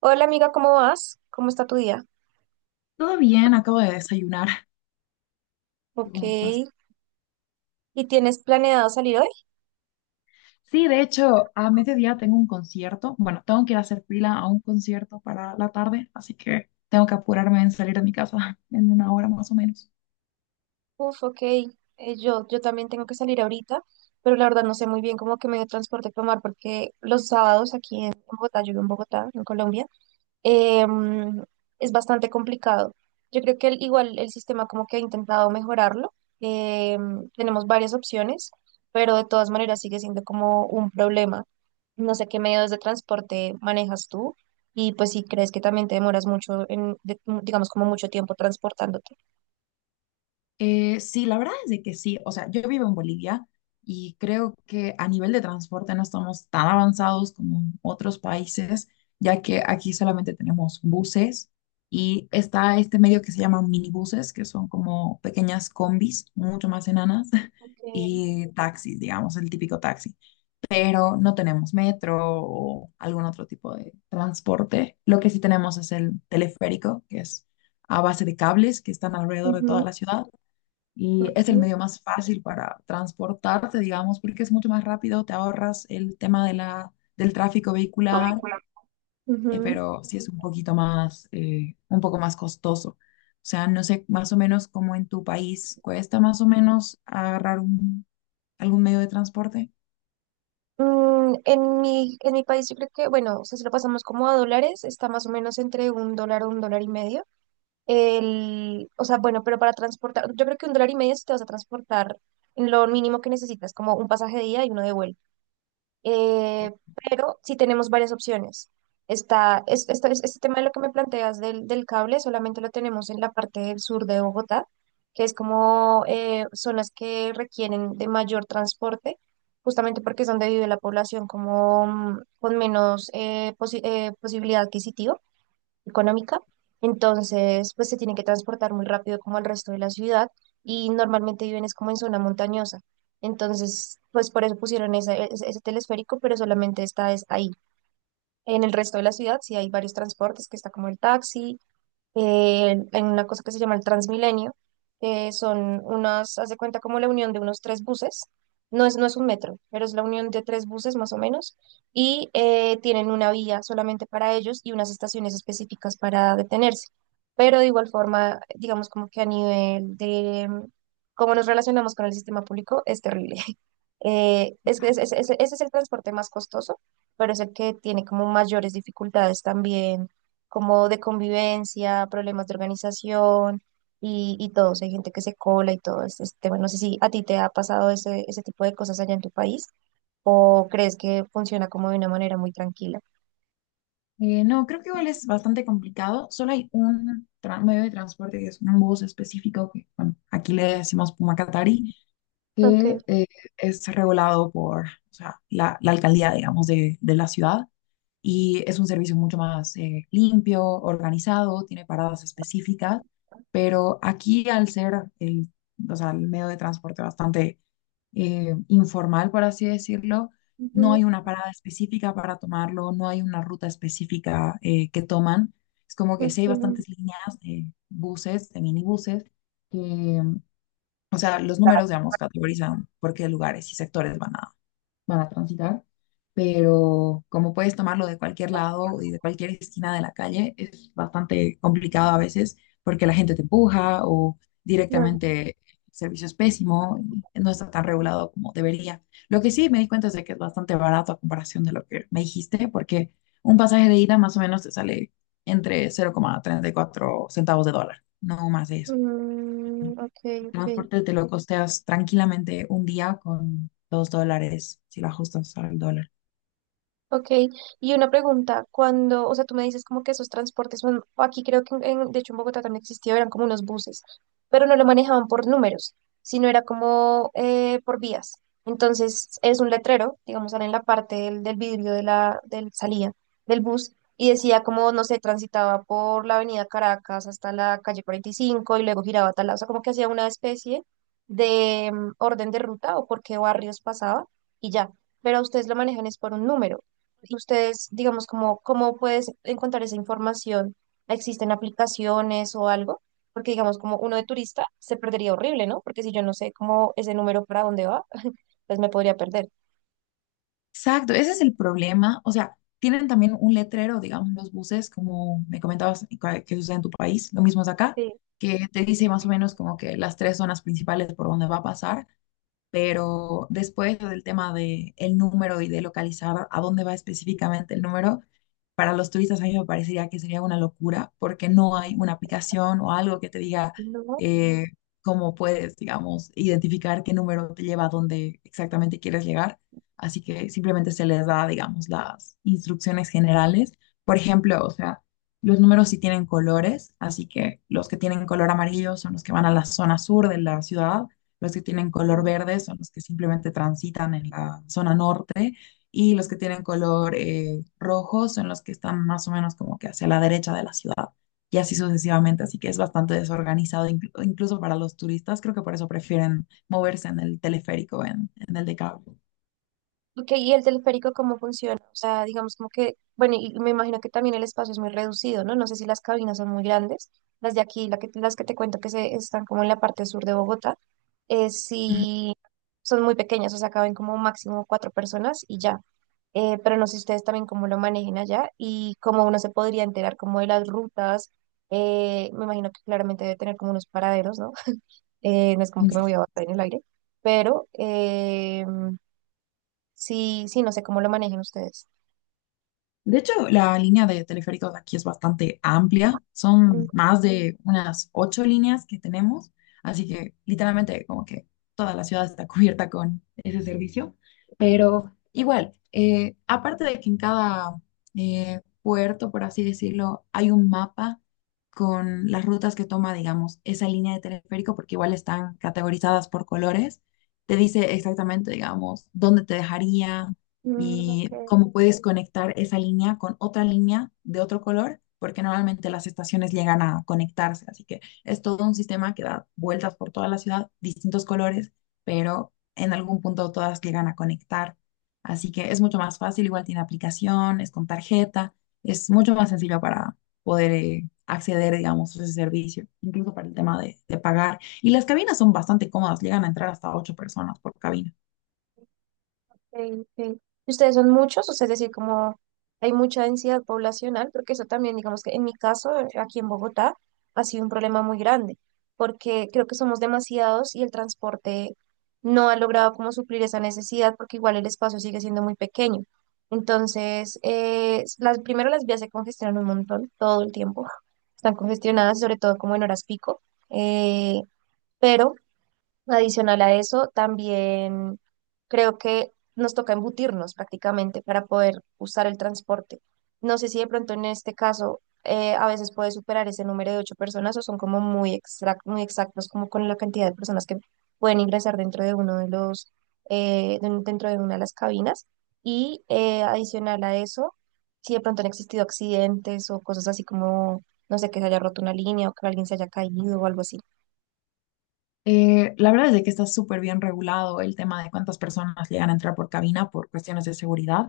Hola amiga, ¿cómo vas? ¿Cómo está tu día? Todo bien, acabo de desayunar. ¿Tú Ok. cómo estás? ¿Y tienes planeado salir hoy? Sí, de hecho, a mediodía tengo un concierto. Bueno, tengo que ir a hacer fila a un concierto para la tarde, así que tengo que apurarme en salir de mi casa en una hora más o menos. Uf, ok. Yo también tengo que salir ahorita, pero la verdad no sé muy bien cómo que medio de transporte tomar porque los sábados aquí en Bogotá, yo vivo en Bogotá, en Colombia, em, es bastante complicado. Yo creo que igual el sistema como que ha intentado mejorarlo. Tenemos varias opciones, pero de todas maneras sigue siendo como un problema. No sé qué medios de transporte manejas tú y pues si crees que también te demoras mucho en, digamos, como mucho tiempo transportándote. Sí, la verdad es de que sí. O sea, yo vivo en Bolivia y creo que a nivel de transporte no estamos tan avanzados como en otros países, ya que aquí solamente tenemos buses y está este medio que se llama minibuses, que son como pequeñas combis, mucho más enanas, Okay. y taxis, digamos, el típico taxi. Pero no tenemos metro o algún otro tipo de transporte. Lo que sí tenemos es el teleférico, que es a base de cables que están alrededor de toda Ujú, la ciudad y ok. es el medio más fácil para transportarte, digamos, porque es mucho más rápido, te ahorras el tema de del tráfico vehicular, Ridículo. Ujú. pero sí es un poquito más, un poco más costoso. O sea, no sé más o menos cómo en tu país cuesta más o menos agarrar algún medio de transporte. En mi país yo creo que, bueno, o sea, si lo pasamos como a dólares, está más o menos entre un dólar o un dólar y medio. El, o sea, bueno, pero para transportar, yo creo que un dólar y medio si te vas a transportar en lo mínimo que necesitas, como un pasaje de ida y uno de vuelta. Eh, pero sí tenemos varias opciones. Está, es- esto es- este tema de lo que me planteas del cable solamente lo tenemos en la parte del sur de Bogotá, que es como zonas que requieren de mayor transporte, justamente porque es donde vive la población como con menos posibilidad adquisitiva económica, entonces pues se tienen que transportar muy rápido como al resto de la ciudad y normalmente viven es como en zona montañosa. Entonces, pues por eso pusieron ese telesférico, pero solamente está es ahí. En el resto de la ciudad sí hay varios transportes, que está como el taxi en una cosa que se llama el Transmilenio, que son unas, haz de cuenta como la unión de unos tres buses, no es un metro, pero es la unión de tres buses más o menos, y tienen una vía solamente para ellos y unas estaciones específicas para detenerse. Pero de igual forma, digamos como que a nivel de cómo nos relacionamos con el sistema público es terrible. Es que ese es el transporte más costoso, pero es el que tiene como mayores dificultades también como de convivencia, problemas de organización y todo. O sea, hay gente que se cola y todo este tema. No sé si a ti te ha pasado ese tipo de cosas allá en tu país o crees que funciona como de una manera muy tranquila. No, creo que igual es bastante complicado. Solo hay un medio de transporte que es un bus específico que, bueno, aquí le decimos Pumacatari, Okay, que es regulado por, o sea, la alcaldía, digamos, de la ciudad. Y es un servicio mucho más limpio, organizado, tiene paradas específicas, pero aquí al ser el, o sea, el medio de transporte bastante informal, por así decirlo, no ujú, hay una parada específica para tomarlo, no hay una ruta específica que toman. Es como que ok, sí hay bastantes líneas de buses, de minibuses, que, o sea, los números, digamos, categorizan por qué lugares y sectores van a transitar, pero como puedes tomarlo de cualquier lado y de cualquier esquina de la calle, es bastante complicado a veces porque la gente te empuja o claro. directamente el servicio es pésimo y no está tan regulado como debería. Lo que sí me di cuenta es de que es bastante barato a comparación de lo que me dijiste, porque un pasaje de ida más o menos te sale entre cero coma treinta y cuatro centavos de dólar, no más de eso. Mm, ok, ok. Transporte te lo costeas tranquilamente un día con dos dólares, si lo ajustas al dólar. Ok, y una pregunta, cuando, o sea, tú me dices como que esos transportes, bueno, aquí creo que, de hecho en Bogotá también existía, eran como unos buses, pero no lo manejaban por números, sino era como por vías. Entonces es un letrero, digamos, sale en la parte del vidrio de la del salida del bus y decía como, no sé, transitaba por la avenida Caracas hasta la calle 45 y cinco y luego giraba a tal lado, o sea, como que hacía una especie de orden de ruta o por qué barrios pasaba y ya, pero ustedes lo manejan es por un número ustedes, digamos, como, ¿cómo puedes encontrar esa información? ¿Existen aplicaciones o algo? Porque, digamos, como uno de turista se perdería horrible, ¿no? Porque si yo no sé cómo ese número para dónde va, pues me podría perder. Exacto, ese es el problema. O sea, tienen también un letrero, digamos, los buses, como me comentabas que sucede en tu país, lo mismo es acá, Sí. que te dice más o menos como que las tres zonas principales por donde va a pasar. Pero después lo del tema de el número y de localizar a dónde va específicamente el número, para los turistas a mí me parecería que sería una locura porque no hay una aplicación o algo que te diga No. eh, cómo puedes, digamos, identificar qué número te lleva a dónde exactamente quieres llegar. Así que simplemente se les da, digamos, las instrucciones generales. Por ejemplo, o sea, los números sí tienen colores, así que los que tienen color amarillo son los que van a la zona sur de la ciudad, los que tienen color verde son los que simplemente transitan en la zona norte y los que tienen color rojo son los que están más o menos como que hacia la derecha de la ciudad y así sucesivamente. Así que es bastante desorganizado incluso para los turistas. Creo que por eso prefieren moverse en el teleférico, en el de cable. Ok, ¿y el teleférico cómo funciona? O sea, digamos como que, bueno, y me imagino que también el espacio es muy reducido, ¿no? No sé si las cabinas son muy grandes. Las de aquí, las que te cuento están como en la parte sur de Bogotá, sí son muy pequeñas, o sea, caben como máximo 4 personas y ya. Pero no sé ustedes también cómo lo manejen allá y cómo uno se podría enterar como de las rutas. Me imagino que claramente debe tener como unos paraderos, ¿no? No es como que me voy Ujú. a bajar en el aire, pero... sí, sí, no sé cómo lo manejan ustedes. De hecho, la línea de teleféricos de aquí es bastante amplia. Mm, Son más de unas 8 líneas que tenemos. Así que literalmente como que toda la ciudad está cubierta con ese servicio. Pero igual, aparte de que en cada puerto, por así decirlo, hay un mapa con las rutas que toma, digamos, esa línea de teleférico, porque igual están categorizadas por colores. Te dice exactamente, digamos, dónde te dejaría, mm, ok, y cómo puedes conectar esa línea con otra línea de otro color, porque normalmente las estaciones llegan a conectarse, así que es todo un sistema que da vueltas por toda la ciudad, distintos colores, pero en algún punto todas llegan a conectar. Así que es mucho más fácil, igual tiene aplicación, es con tarjeta, es mucho más sencillo para poder acceder, digamos, a ese servicio, incluso para el tema de pagar. Y las cabinas son bastante cómodas, llegan a entrar hasta 8 personas por cabina. ok, ok. ¿Y ¿Ustedes son muchos? O sea, es decir, como hay mucha densidad poblacional, porque eso también, digamos que en mi caso, aquí en Bogotá, ha sido un problema muy grande, porque creo que somos demasiados y el transporte no ha logrado como suplir esa necesidad, porque igual el espacio sigue siendo muy pequeño. Entonces, primero las vías se congestionan un montón todo el tiempo, están congestionadas, sobre todo como en horas pico. eh, pero Adicional a eso, también creo que nos toca embutirnos prácticamente para poder usar el transporte. No sé si de pronto en este caso a veces puede superar ese número de 8 personas o son como muy exactos como con la cantidad de personas que pueden ingresar dentro de uno de los, de un- dentro de una de las cabinas. Y adicional a eso, si de pronto han existido accidentes o cosas así como, no sé, que se haya roto una línea o que alguien se haya caído o algo así. La verdad es de que está súper bien regulado el tema de cuántas personas llegan a entrar por cabina por cuestiones de seguridad.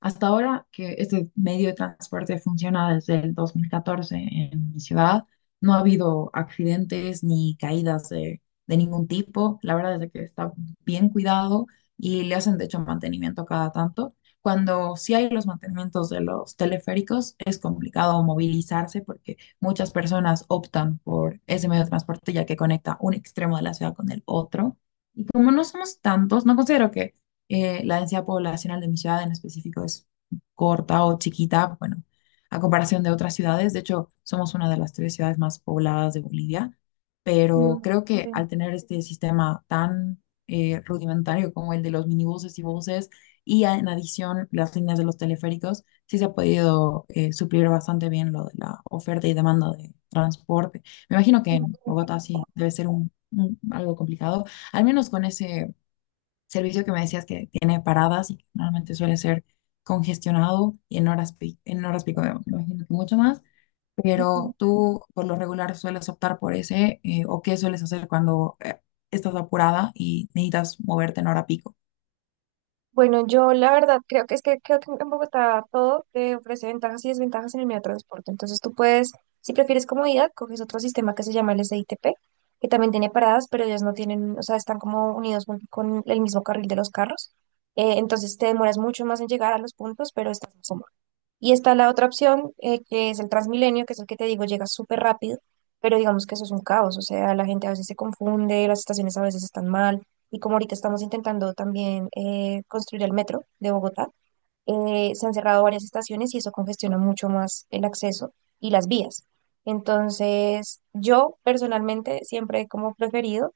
Hasta ahora que este medio de transporte funciona desde el 2014 en mi ciudad, no ha habido accidentes ni caídas de ningún tipo. La verdad es de que está bien cuidado y le hacen de hecho mantenimiento cada tanto. Cuando sí hay los mantenimientos de los teleféricos, es complicado movilizarse porque muchas personas optan por ese medio de transporte ya que conecta un extremo de la ciudad con el otro. Y como no somos tantos, no considero que la densidad poblacional de mi ciudad en específico es corta o chiquita, bueno, a comparación de otras ciudades. De hecho, somos una de las tres ciudades más pobladas de Bolivia, pero Mm, creo que al tener este sistema tan rudimentario como el de los minibuses y buses, y en adición las líneas de los teleféricos, sí se ha podido suplir bastante bien lo de la oferta y demanda de transporte. Me imagino que sí. en Bogotá sí debe ser algo complicado, al menos con ese servicio que me decías que tiene paradas y que normalmente suele ser congestionado y en horas pico me imagino que mucho más. Ujú. Pero tú por lo regular sueles optar por ese, o qué sueles hacer cuando estás apurada y necesitas moverte en hora pico. Bueno, yo la verdad creo que es que creo que en Bogotá todo te ofrece ventajas y desventajas en el medio de transporte. Entonces tú puedes, si prefieres comodidad, coges otro sistema que se llama el SITP, que también tiene paradas, pero ellas no tienen, o sea, están como unidos con el mismo carril de los carros. Entonces te demoras mucho más en llegar a los puntos, pero estás más cómodo. Y está la otra opción, que es el Transmilenio, que es el que te digo, llega súper rápido, pero digamos que eso es un caos, o sea, la gente a veces se confunde, las estaciones a veces están mal, y como ahorita estamos intentando también construir el metro de Bogotá, se han cerrado varias estaciones y eso congestiona mucho más el acceso y las vías. Entonces, yo personalmente siempre he como preferido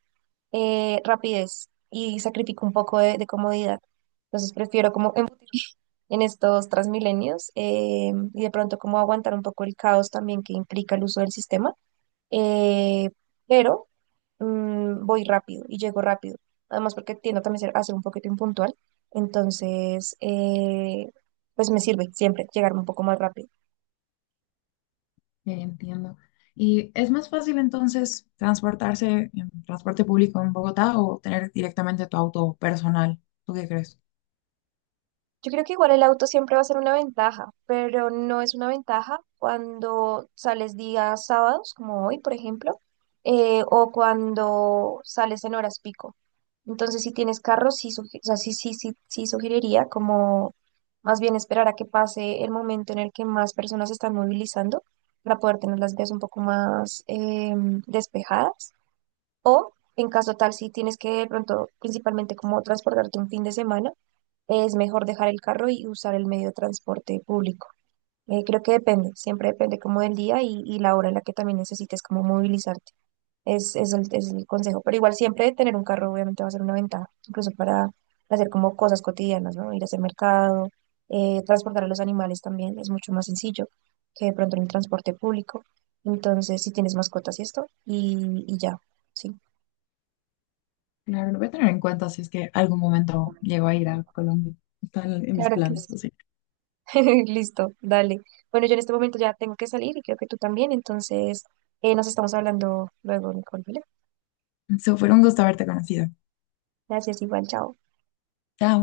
rapidez y sacrifico un poco de comodidad. Entonces, prefiero como... embutir en estos Transmilenios y de pronto cómo aguantar un poco el caos también que implica el uso del sistema, eh, pero voy rápido y llego rápido, además porque tiendo también a ser un poquito impuntual, entonces pues me sirve siempre llegar un poco más rápido. Ya entiendo. ¿Y es más fácil entonces transportarse en transporte público en Bogotá o tener directamente tu auto personal? ¿Tú qué crees? Yo creo que igual el auto siempre va a ser una ventaja, pero no es una ventaja cuando sales días sábados, como hoy, por ejemplo, o cuando sales en horas pico. Entonces, si tienes carro, o sea, sí, sí, sí, sí sugeriría como más bien esperar a que pase el momento en el que más personas se están movilizando para poder tener las vías un poco más despejadas. O en caso tal, si tienes que de pronto, principalmente como transportarte un fin de semana es mejor dejar el carro y usar el medio de transporte público. Creo que depende, siempre depende como del día y la hora en la que también necesites como movilizarte. Es el consejo, pero igual siempre tener un carro obviamente va a ser una ventaja, incluso para hacer como cosas cotidianas, ¿no? Ir a hacer mercado, transportar a los animales también es mucho más sencillo que de pronto en el transporte público. Entonces, si tienes mascotas y esto, y ya, sí. Claro, lo voy a tener en cuenta si es que algún momento llego a ir a Colombia. Están en mis Claro que sí. planes, así. Listo, dale. Bueno, yo en este momento ya tengo que salir y creo que tú también, entonces nos estamos hablando luego, Nicole, ¿vale? So, fue un gusto haberte conocido. Gracias, igual, chao. Chao.